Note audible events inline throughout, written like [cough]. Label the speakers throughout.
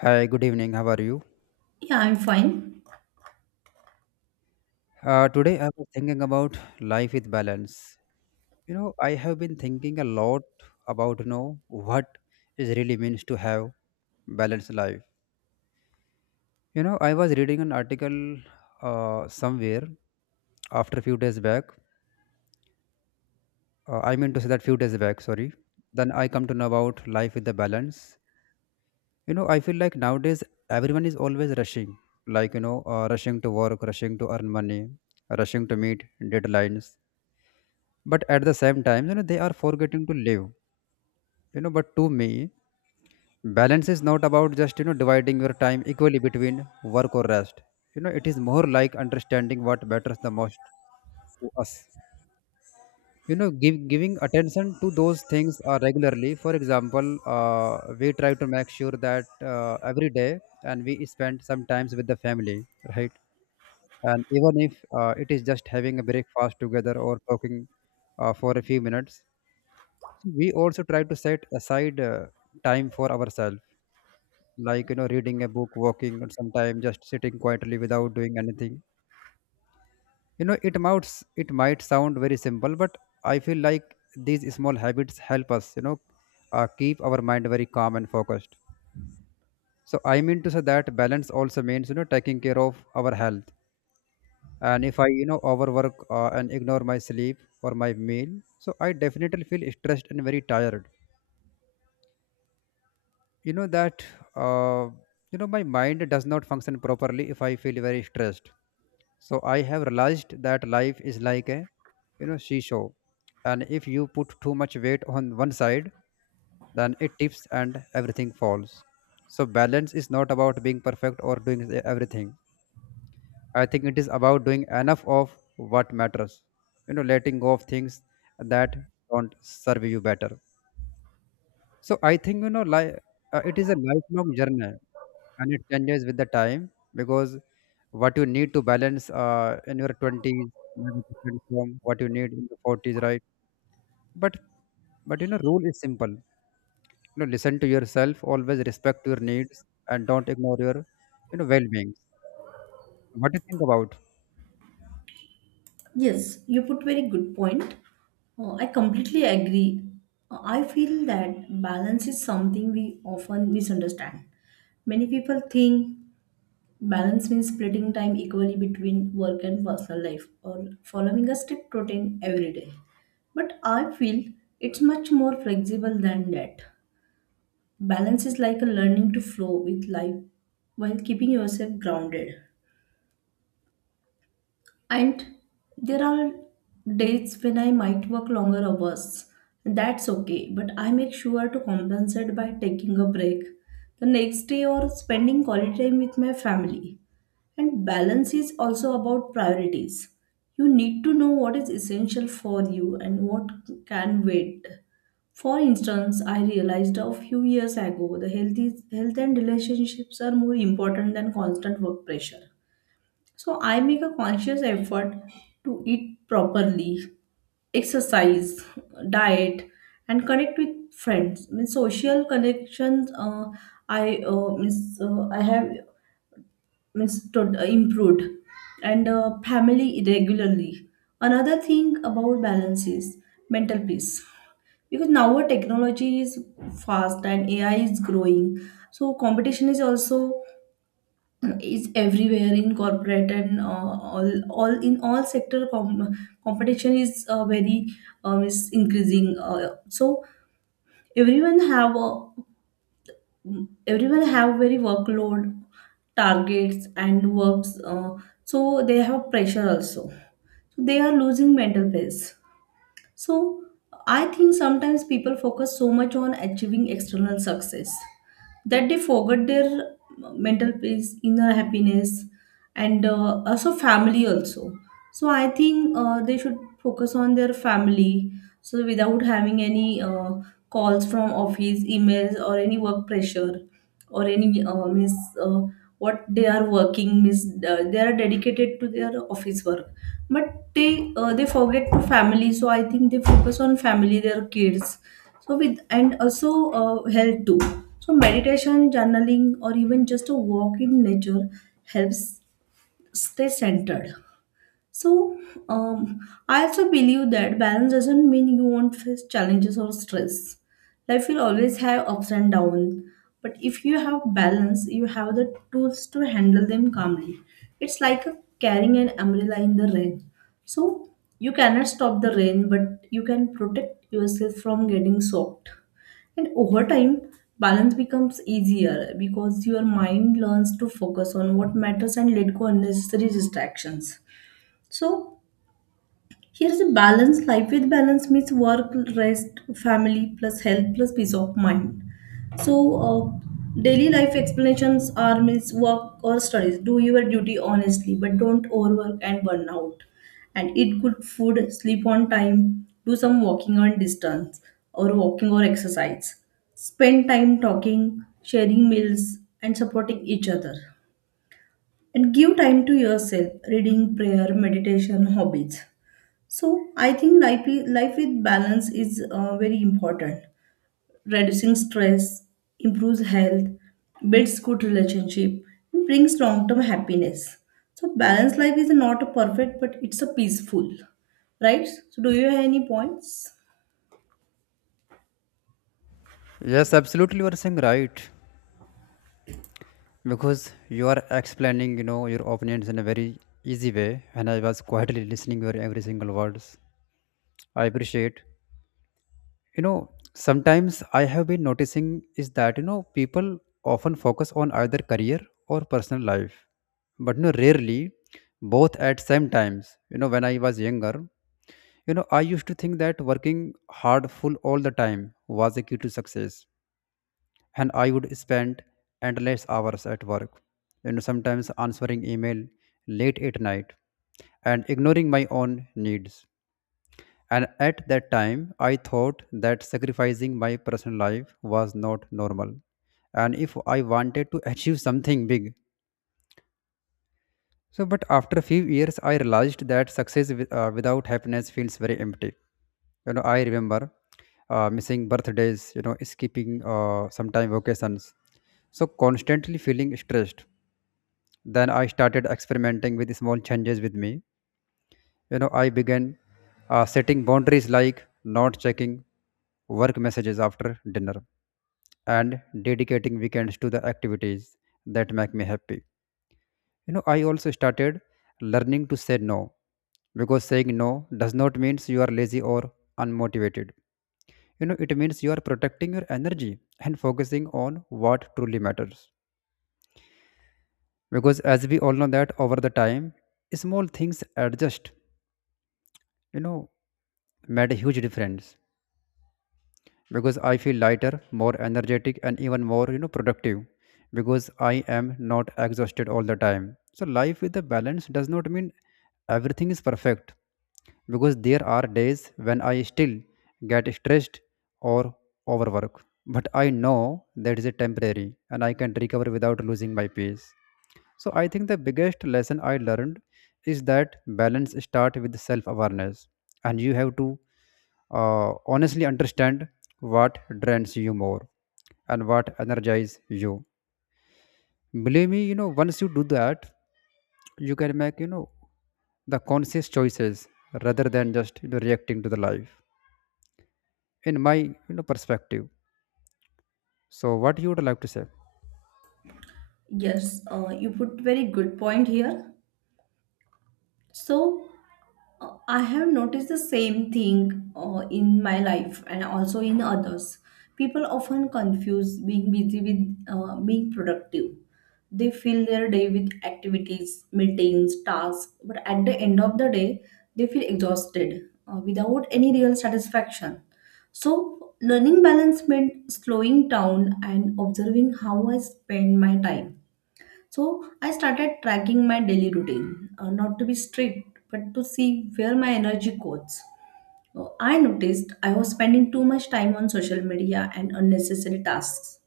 Speaker 1: Hi, good evening. How are you?
Speaker 2: Yeah, I'm fine.
Speaker 1: Today I was thinking about life with balance. You know, I have been thinking a lot about what it really means to have balanced life. You know, I was reading an article somewhere after a few days back. I mean to say that few days back, sorry. Then I come to know about life with the balance. You know, I feel like nowadays everyone is always rushing, like rushing to work, rushing to earn money, rushing to meet deadlines, but at the same time you know they are forgetting to live. But to me balance is not about just dividing your time equally between work or rest. You know, it is more like understanding what matters the most to us. Giving attention to those things regularly. For example, we try to make sure that every day and we spend some times with the family, right? And even if it is just having a breakfast together or talking for a few minutes. We also try to set aside time for ourselves, like you know reading a book, walking, or sometime just sitting quietly without doing anything. You know, it might sound very simple, but I feel like these small habits help us keep our mind very calm and focused. So I mean to say that balance also means you know taking care of our health. And if I you know overwork and ignore my sleep or my meal, so I definitely feel stressed and very tired. you know that uh, you know, my mind does not function properly if I feel very stressed. So I have realized that life is like a, you know, seesaw. And if you put too much weight on one side, then it tips and everything falls. So balance is not about being perfect or doing everything. I think it is about doing enough of what matters, you know, letting go of things that don't serve you better. So I think it is a lifelong journey, and it changes with the time, because what you need to balance in your 20s may be different from what you need in the 40s, right? But but you know rule is simple. You know, listen to yourself, always respect your needs, and don't ignore your, you know, well-being. What do you think about?
Speaker 2: Yes, you put very good point. I completely agree. I feel that balance is something we often misunderstand. Many people think balance means splitting time equally between work and personal life or following a strict routine every day. But I feel it's much more flexible than that. Balance is like a learning to flow with life while keeping yourself grounded. And there are days when I might work longer hours. That's okay, but I make sure to compensate by taking a break the next day or spending quality time with my family. And balance is also about priorities. You need to know what is essential for you and what can wait. For instance, I realized a few years ago health and relationships are more important than constant work pressure. So I make a conscious effort to eat properly, exercise, diet, and connect with friends. Means social connections. I means I have means to improved, and family regularly. Another thing about balance is mental peace, because now our technology is fast and AI is growing, so competition is also is everywhere in corporate and all in all sector, competition is very, is increasing, so everyone have a everyone have very workload, targets, and works, so they have pressure also, so they are losing mental peace. So I think sometimes people focus so much on achieving external success that they forget their mental peace, inner happiness, and also family also. So I think, they should focus on their family, so without having any calls from office, emails, or any work pressure, or any means, uh, what they are working, means, they are dedicated to their office work, but they forget to family. So I think they focus on family, their kids, so with, and also health too. So meditation, journaling, or even just a walk in nature helps stay centered. So, um, I also believe that balance doesn't mean you won't face challenges or stress. Life will always have ups and downs, but if you have balance, you have the tools to handle them calmly. It's like carrying an umbrella in the rain. So, you cannot stop the rain, but you can protect yourself from getting soaked. And over time, balance becomes easier because your mind learns to focus on what matters and let go unnecessary distractions. So here's a balance. Life with balance means work, rest, family, plus health, plus peace of mind. So daily life explanations are means work or studies. Do your duty honestly, but don't overwork and burn out. And eat good food, sleep on time, do some walking on distance or walking or exercise. Spend time talking, sharing meals, and supporting each other. And give time to yourself, reading, prayer, meditation, hobbies. So I think life, life with balance is very important. Reducing stress, improves health, builds good relationship, and brings long-term happiness. So balanced life is not a perfect, but it's a peaceful, right? So do you have any points?
Speaker 1: Yes, absolutely, you are saying right. Because you are explaining, you know, your opinions in a very easy way, and I was quietly listening your every single words. I appreciate. You know, sometimes I have been noticing is that you know people often focus on either career or personal life, but you know rarely both at same times. You know, when I was younger, you know, I used to think that working hard full all the time was the key to success. And I would spend endless hours at work, you know, sometimes answering email late at night, and ignoring my own needs. And at that time, I thought that sacrificing my personal life was not normal. And if I wanted to [laughs] achieve something big, so but after a few years, I realized that success with, without happiness feels very empty. You know, I remember missing birthdays, you know, skipping sometime vacations, so constantly feeling stressed. Then I started experimenting with small changes with me. You know, I began setting boundaries, like not checking work messages after dinner, and dedicating weekends to the activities that make me happy. You know, I also started learning to say no, because saying no does not mean you are lazy or unmotivated. You know, it means you are protecting your energy and focusing on what truly matters. Because as we all know that over the time small things adjust, you know, made a huge difference, because I feel lighter, more energetic, and even more, you know, productive, because I am not exhausted all the time. So life with a balance does not mean everything is perfect, because there are days when I still get stressed or overwork. But I know that is a temporary, and I can recover without losing my peace. So I think the biggest lesson I learned is that balance starts with self awareness, and you have to honestly understand what drains you more and what energizes you. Believe me, you know, once you do that, you can make, you know, the conscious choices rather than just, you know, reacting to the life, in my, you know, perspective. So what you would like to say?
Speaker 2: Yes, you put very good point here. So I have noticed the same thing in my life and also in others. People often confuse being busy with, being productive. They fill their day with activities, meetings, tasks, but at the end of the day, they feel exhausted, without any real satisfaction. So, learning balance meant slowing down and observing how I spend my time. So I started tracking my daily routine, not to be strict, but to see where my energy goes. I noticed I was spending too much time on social media and unnecessary tasks,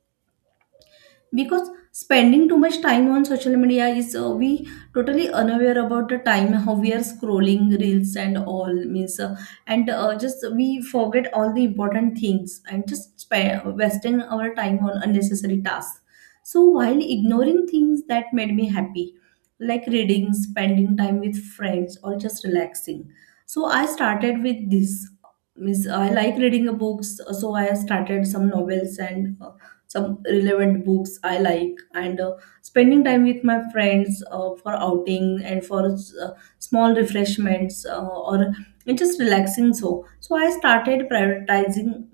Speaker 2: because spending too much time on social media is, we totally unaware about the time how we are scrolling reels and all, means, and just we forget all the important things and just spend wasting our time on unnecessary tasks, so while ignoring things that made me happy, like reading, spending time with friends, or just relaxing. So I started with this. Means I like reading books, so I started some novels and some relevant books I like, and spending time with my friends, for outing and for small refreshments, or just relaxing. So, I started prioritizing.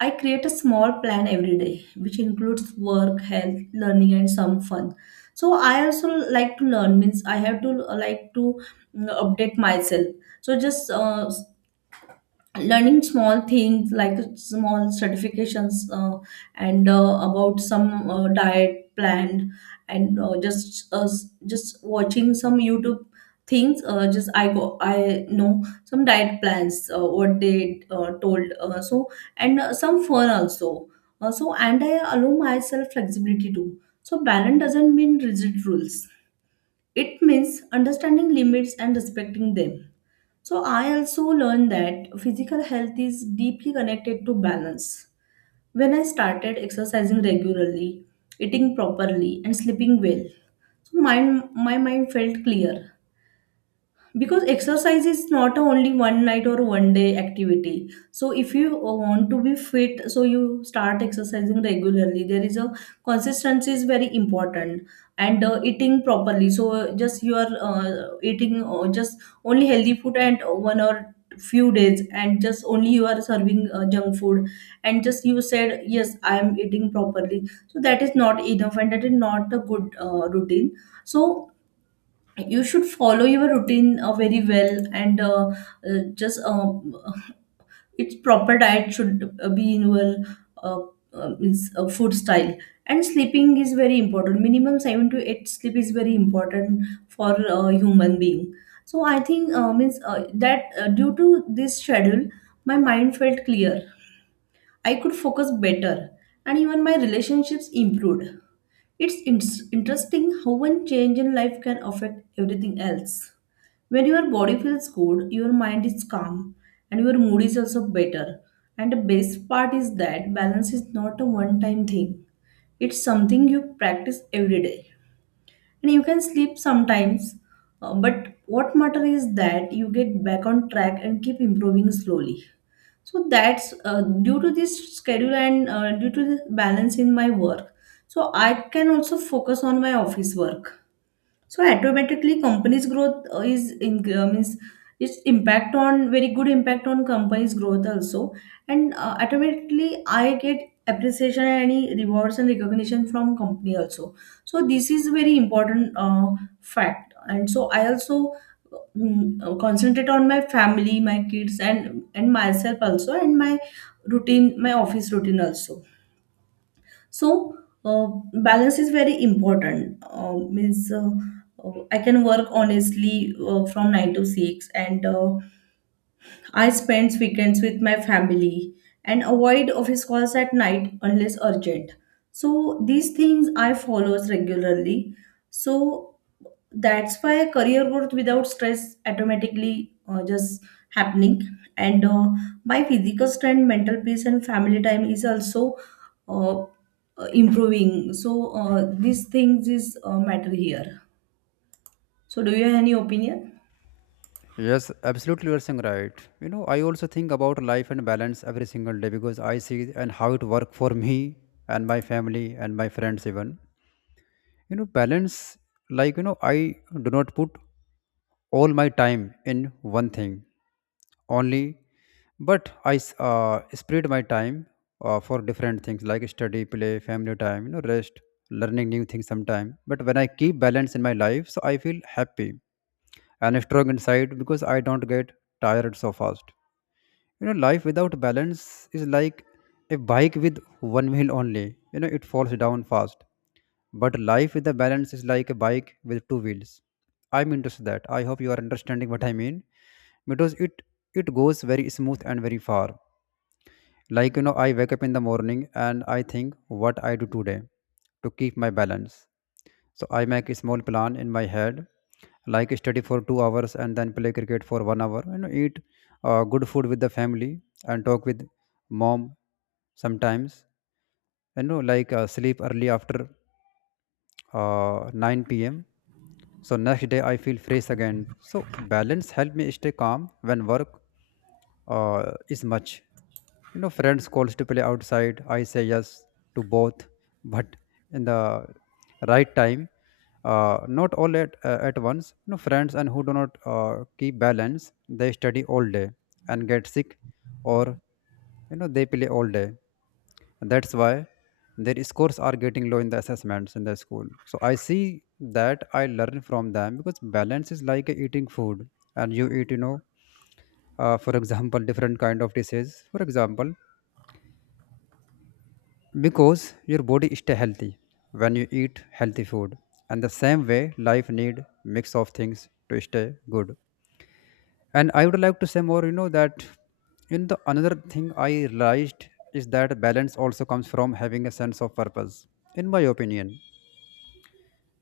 Speaker 2: I create a small plan every day, which includes work, health, learning, and some fun. So I also like to learn, means I have to, like to, update myself. So just learning small things like small certifications, and about some diet plan, and just just watching some youtube things, just I know some diet plans, what they told, so, and some fun also, so, and I allow myself flexibility too. So balance doesn't mean rigid rules, it means understanding limits and respecting them. So I also learned that physical health is deeply connected to balance. When I started exercising regularly, eating properly, and sleeping well, so my mind felt clear, because exercise is not a only one night or one day activity. So if you want to be fit, so you start exercising regularly, there is a consistency is very important. And eating properly, so just you are eating, just only healthy food, and one or few days and just only you are serving junk food, and just you said yes I am eating properly, so that is not enough and that is not a good routine. So you should follow your routine very well, and just, its proper diet should be in your uh, means, food style. And sleeping is very important, minimum 7 to 8 sleep is very important for a human being. So I think, means, that due to this schedule my mind felt clear. I could focus better and even my relationships improved. It's interesting how one change in life can affect everything else. When your body feels good, your mind is calm and your mood is also better. And the best part is that balance is not a one time thing, it's something you practice every day. And you can sleep sometimes, but what matter is that you get back on track and keep improving slowly. So that's due to this schedule and due to the balance in my work. So I can also focus on my office work, so automatically, companies' growth is in, means, its impact on, very good impact on companies' growth also, and automatically I get appreciation and any rewards and recognition from company also. So this is very important fact, and so I also, concentrate on my family, my kids, and myself also, and my routine, my office routine also. So uh, balance is very important, means, I can work honestly from 9 to 6, and I spend weekends with my family and avoid office calls at night unless urgent. So these things I follow regularly. So that's why career growth without stress automatically, just happening. And my physical strength, mental peace and family time is also uh, improving. So these things is matter here. So do you have any opinion?
Speaker 1: Yes, absolutely, you're saying right. You know, I also think about life and balance every single day, because I see and how it worked for me and my family and my friends even. You know, balance, like you know, I do not put all my time in one thing only, but I spread my time for different things, like study, play, family time, you know, rest, learning new things sometime. But when I keep balance in my life, so I feel happy and strong inside, because I don't get tired so fast. You know, life without balance is like a bike with one wheel only. You know, it falls down fast. But life with a balance is like a bike with two wheels. I'm into that. I hope you are understanding what I mean, because it goes very smooth and very far. Like you know, I wake up in the morning and I think what I do today to keep my balance. So I make a small plan in my head, like study for 2 hours and then play cricket for 1 hour. You know, eat good food with the family and talk with mom sometimes. You know, like sleep early after 9 p.m. So next day I feel fresh again. So balance help me stay calm when work is much. You know, friends calls to play outside. I say yes to both, [laughs] but in the right time, not all at once. You know, friends and who do not keep balance, they study all day and get sick, or you know they play all day, that's why their scores are getting low in the assessments in the school. So I see that I learn from them, because balance is like eating food, and you eat, you know, for example different kind of dishes for example, because your body stay healthy when you eat healthy food. And the same way life need mix of things to stay good. And I would like to say more, you know, that in the another thing I realized is that balance also comes from having a sense of purpose, in my opinion.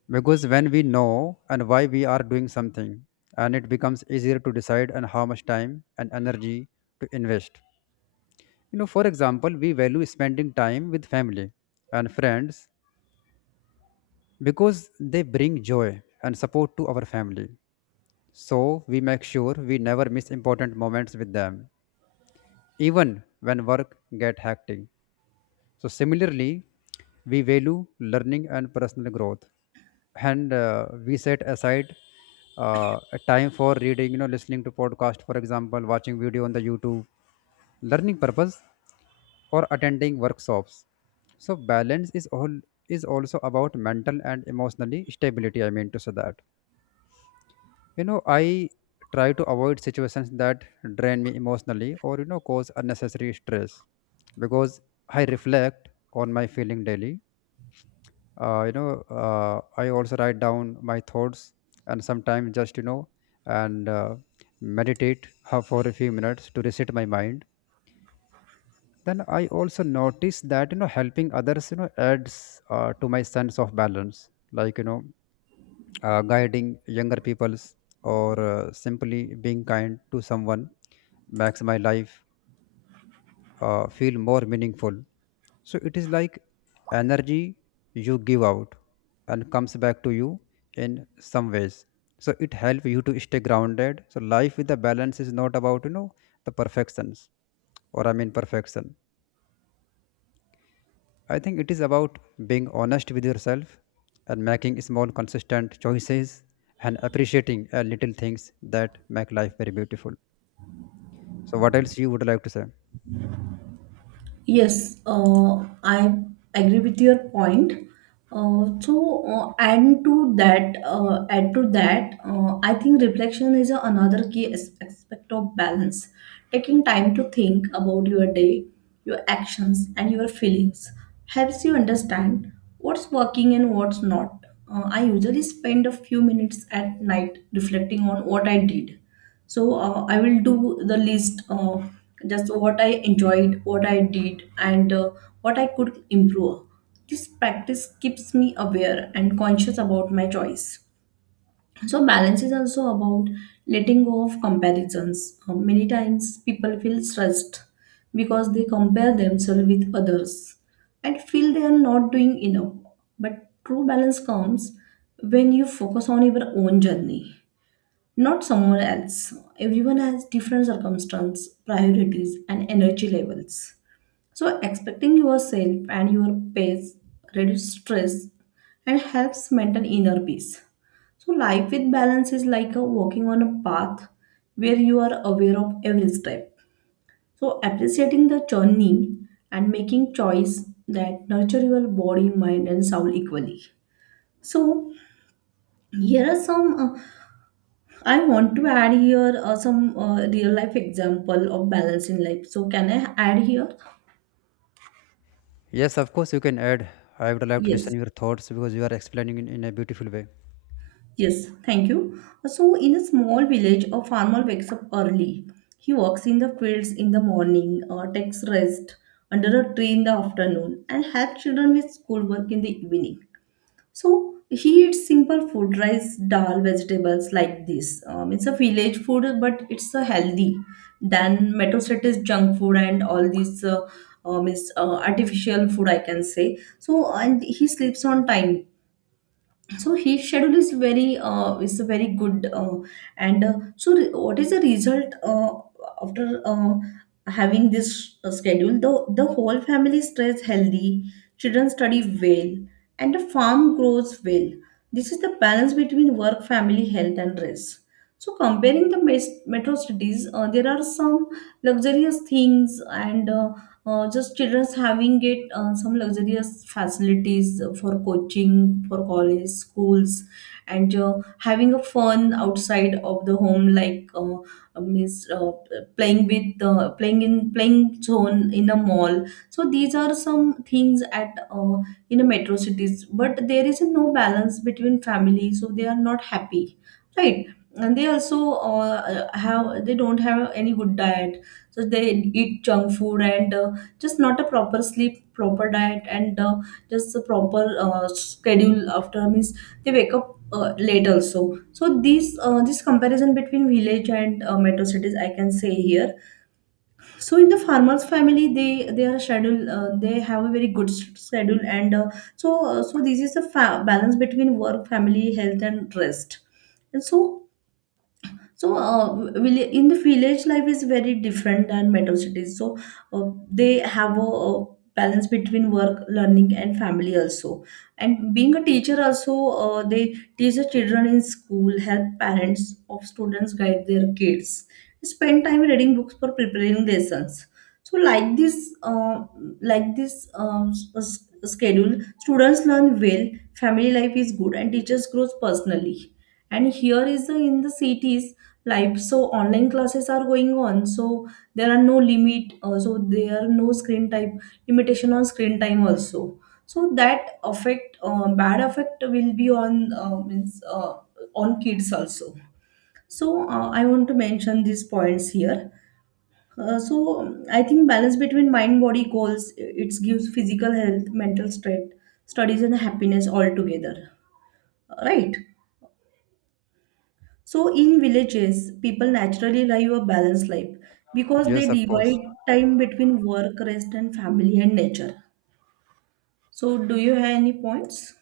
Speaker 1: Because when we know and why we are doing something, and it becomes easier to decide and how much time and energy to invest. You know, for example, we value spending time with family and friends, because they bring joy and support to our family. So we make sure we never miss important moments with them, even when work get hectic. So similarly, we value learning and personal growth, and we set aside a time for reading, you know, listening to podcast, for example, watching video on the YouTube, learning purpose, or attending workshops. So balance is all is also about mental and emotionally stability. I mean to say that you know I try to avoid situations that drain me emotionally or you know cause unnecessary stress, because I reflect on my feeling daily. I also write down my thoughts, and sometimes just you know and meditate for a few minutes to reset my mind. Then I also notice that you know helping others you know adds to my sense of balance, like you know guiding younger peoples or simply being kind to someone makes my life feel more meaningful. So it is like energy you give out and comes back to you in some ways. So it helps you to stay grounded. So life with the balance is not about, you know, the perfections, or I mean perfection. I think it is about being honest with yourself and making small consistent choices and appreciating little things that make life very beautiful. So what else you would like to say?
Speaker 2: Yes, I agree with your point. And to that, add to that, I think reflection is another key aspect of balance. Taking time to think about your day, your actions, and your feelings helps you understand what's working and what's not. I usually spend a few minutes at night reflecting on what I did, so I will do the list of just what I enjoyed, what I did, and what I could improve. This practice keeps me aware and conscious about my choice. So balance is also about letting go of comparisons. Many times people feel stressed because they compare themselves with others and feel they are not doing enough. But true balance comes when you focus on your own journey, not someone else. Everyone has different circumstances, priorities, and energy levels. So, expecting yourself and your pace reduces stress and helps maintain inner peace. So, life with balance is like a walking on a path where you are aware of every step. So, appreciating the journey and making choice that nurture your body, mind, and soul equally. So, here are some, I want to add here some real life example of balance in life. So can I add here?
Speaker 1: Yes, of course, you can add. I would like to listen
Speaker 2: Yes.
Speaker 1: your thoughts, because you are explaining in a beautiful way.
Speaker 2: Yes. Thank you. So in a small village, a farmer wakes up early. He walks in the fields in the morning, takes rest under a tree in the afternoon, and helps children with schoolwork in the evening. So he eats simple food, rice, dal, vegetables like this. It's a village food, but it's a healthy than metro cities junk food and all these artificial food, I can say. So and he sleeps on time, so his schedule is very good, and so what is the result after having this schedule. The whole family stays healthy, children study well, and the farm grows well. This is the balance between work, family, health, and rest. So comparing the metro cities, there are some luxurious things, and just children's having it, some luxurious facilities for coaching, for college, schools, and having a fun outside of the home, like means playing with playing in, playing zone in a mall. So these are some things at in a metro cities, but there is no balance between family, so they are not happy, right. And they also have they don't have any good diet, so they eat junk food and just not a proper sleep, proper diet, and just a proper schedule after means they wake up late also. So these this comparison between village and metro cities I can say here. So in the farmers family, they are schedule, they have a very good schedule, and so this is a balance between work, family, health, and rest. And so, in the village, life is very different than metro cities. So, they have a balance between work, learning, and family also. And being a teacher also, they teach the children in school, help parents of students guide their kids, spend time reading books for preparing lessons. So, like this, schedule, students learn well, family life is good, and teachers grows personally. And here is the in the cities life, so online classes are going on, so there are no limit, so there are no screen time, limitation on screen time also. So that affect, bad effect will be on means on kids also. So I want to mention these points here. So I think balance between mind, body, goals, it gives physical health, mental strength, studies, and happiness all together, right. So, in villages, people naturally live a balanced life because
Speaker 1: Yes,
Speaker 2: they
Speaker 1: of course.
Speaker 2: divide time between work, rest, and family and nature. So, do you have any points?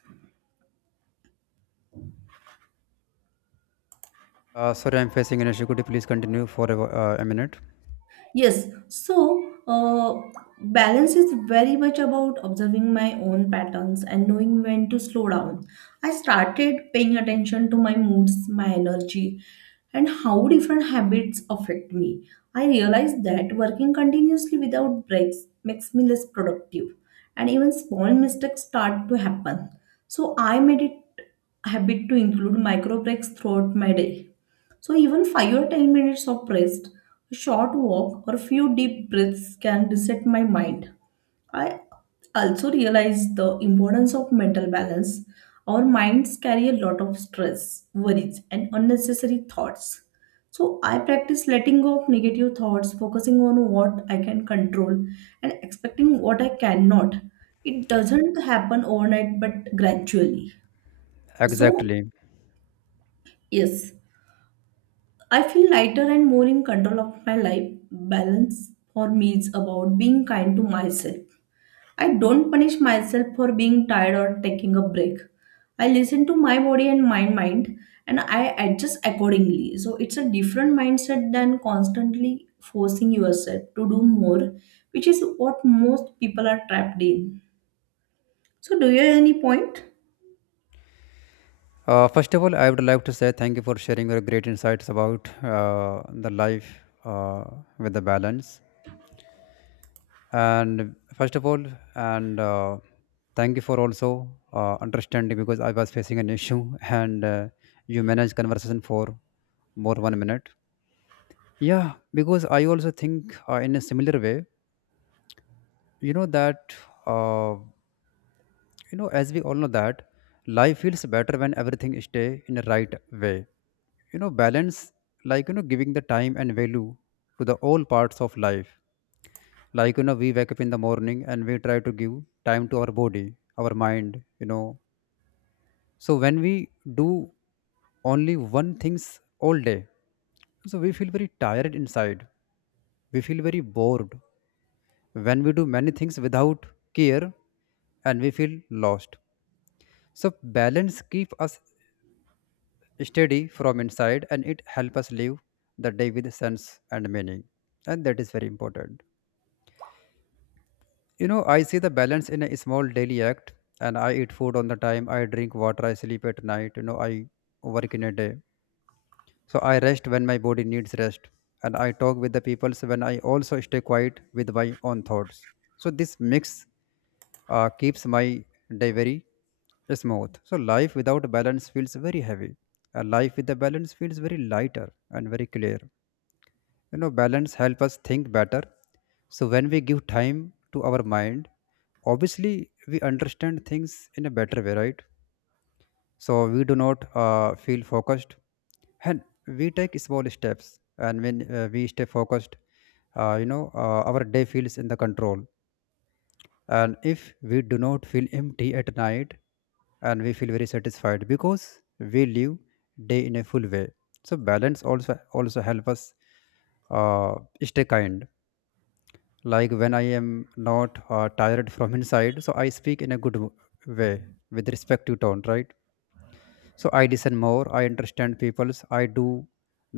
Speaker 1: Sorry, I'm facing an issue. Could you please continue for a minute?
Speaker 2: Yes, so balance is very much about observing my own patterns and knowing when to slow down. I started paying attention to my moods, my energy, and how different habits affect me. I realized that working continuously without breaks makes me less productive, and even small mistakes start to happen. So I made it a habit to include micro breaks throughout my day. So even 5 or 10 minutes of rest, a short walk or a few deep breaths can reset my mind. I also realize the importance of mental balance. Our minds carry a lot of stress, worries and unnecessary thoughts. So I practice letting go of negative thoughts, focusing on what I can control and expecting what I cannot. It doesn't happen overnight but gradually. So
Speaker 1: Exactly.
Speaker 2: yes, I feel lighter and more in control of my life. Balance for me is about being kind to myself. I don't punish myself for being tired or taking a break. I listen to my body and my mind and I adjust accordingly. So it's a different mindset than constantly forcing yourself to do more, which is what most people are trapped in. So, do you have any point?
Speaker 1: First of all, I would like to say thank you for sharing your great insights about the life, with the balance. And first of all, and Thank you for also understanding because I was facing an issue [laughs] and you managed conversation for more 1 minute. Yeah, because I also think, in a similar way, you know that uh, you know as we all know that life feels better when everything stay in the right way. You know, balance, like you know, giving the time and value to the all parts of life. Like you know, we wake up in the morning and we try to give time to our body, our mind. You know, so when we do only one things all day, so we feel very tired inside. We feel very bored when we do many things without care, and we feel lost. So balance keeps us steady from inside and it helps us live the day with sense and meaning, and that is very important. You know, I see the balance in a small daily act, and I eat food on the time, I drink water, I sleep at night, you know, I work in a day, so I rest when my body needs rest, and I talk with the people when I also stay quiet with my own thoughts. So this mix keeps my day very smooth. So life without balance feels very heavy. A life with the balance feels very lighter and very clear. You know, balance help us think better. So when we give time to our mind, obviously we understand things in a better way, right? So we do not feel focused, and we take small steps. And when we stay focused, our day feels in the control, and if we do not feel empty at night, and we feel very satisfied because we live day in a full way. So balance also help us uh, stay kind. Like when I am not tired [laughs] from inside, so I speak in a way, with respective tone, right? So I listen more, I understand people's, I do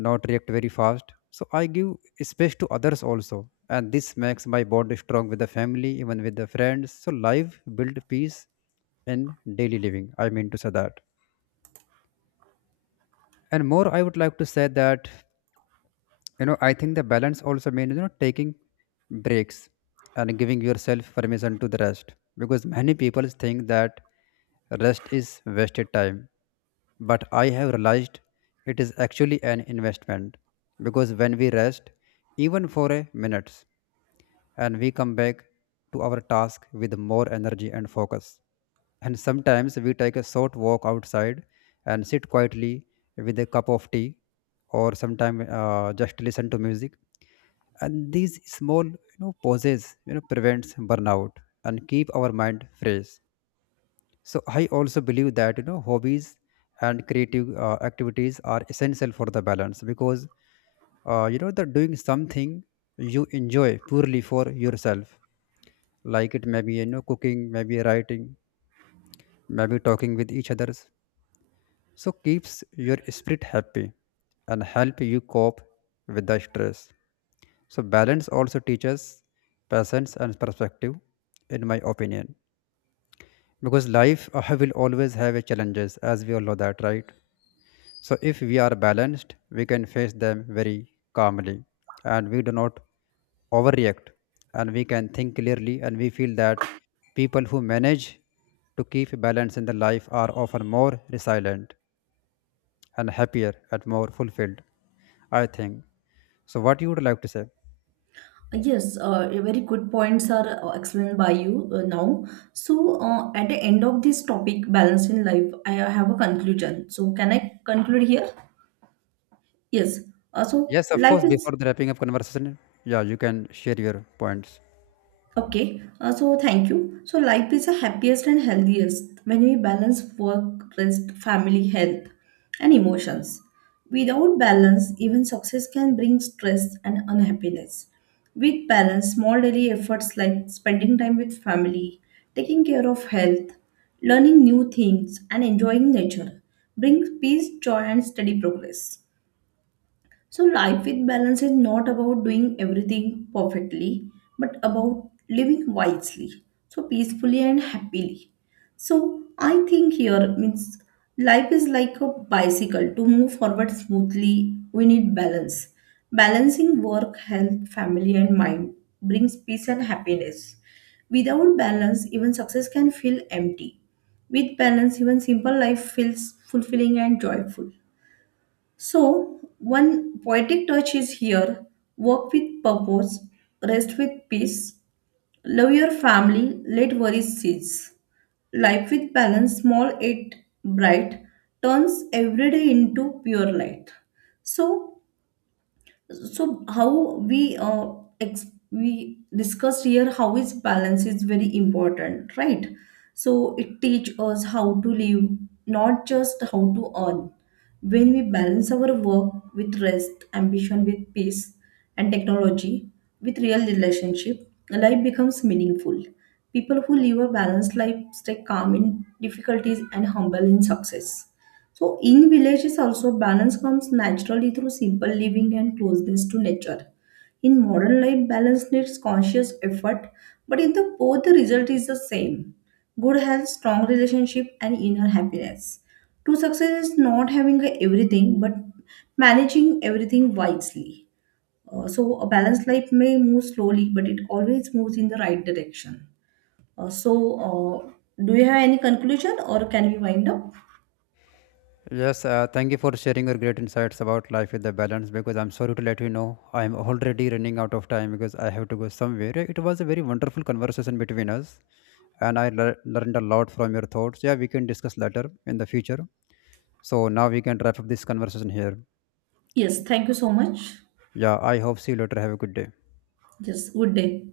Speaker 1: not react very fast, so I give space to others also, and this makes my bond strong with the family, even with the friends. So life build peace in daily living, I mean to say that. And more I would like to say that, you know, I think the balance also means, you know, taking breaks and giving yourself permission to the rest, because many people think that rest is wasted time, but I have realized it is actually an investment. Because when we rest, even for a minute, and we come back to our task with more energy and focus. And sometimes we take a short walk outside and sit quietly with a cup of tea, or sometimes just listen to music. And these small, you know, pauses, you know, prevents burnout and keep our mind fresh. So I also believe that, you know, hobbies and creative activities are essential for the balance, because you know that doing something you enjoy purely for yourself, like it maybe, you know, cooking, maybe writing, maybe talking with each others, so keeps your spirit happy and help you cope with the stress. So balance also teaches patience and perspective, in my opinion, because life will always have a challenges, as we all know that, right? So if we are balanced, we can face them very calmly, and we do not overreact, and we can think clearly, and we feel that people who manage to keep balance in their life are often more resilient and happier and more fulfilled, I think. So what you would like to say?
Speaker 2: Yes, very good points are explained by you now. So, at the end of this topic, balance in life, I have a conclusion. So, can I conclude here? Yes. So,
Speaker 1: Yes, of
Speaker 2: life
Speaker 1: course,
Speaker 2: is.
Speaker 1: before the wrapping up conversation, yeah, you can share your points.
Speaker 2: Okay, so thank you. So life is the happiest and healthiest when we balance work, rest, family, health, and emotions. Without balance, even success can bring stress and unhappiness. With balance, small daily efforts like spending time with family, taking care of health, learning new things, and enjoying nature bring peace, joy, and steady progress. So, life with balance is not about doing everything perfectly, but about living wisely, so peacefully and happily. So, I think here means life is like a bicycle. To move forward smoothly, we need balance. Balancing work, health, family, and mind brings peace and happiness. Without balance, even success can feel empty. With balance, even simple life feels fulfilling and joyful. So, one poetic touch is here: work with purpose, rest with peace, love your family, let worries cease. Life with balance, small yet bright, turns every day into pure light. So, so how we uh, we discussed here how is balance is very important, right. So it teach us how to live, not just how to earn. When we balance our work with rest, ambition with peace, and technology with real relationship, life becomes meaningful. People who live a balanced life stay calm in difficulties and humble in success. So, in villages, also balance comes naturally through simple living and closeness to nature. In modern life, balance needs conscious effort, but in the both, the result is the same: good health, strong relationship, and inner happiness. True success is not having everything, but managing everything wisely. So, a balanced life may move slowly, but it always moves in the right direction. So, do you have any conclusion or can we wind up?
Speaker 1: Yes, thank you for sharing your great insights about life with the balance, because I'm sorry to let you know I'm already running out of time because I have to go somewhere. It was a very wonderful conversation between us and I learned a lot from your thoughts. Yeah, we can discuss later in the future. So now we can wrap up this conversation here.
Speaker 2: Yes, thank you so much.
Speaker 1: Yeah, I hope see you later. Have a good day.
Speaker 2: Yes, good day.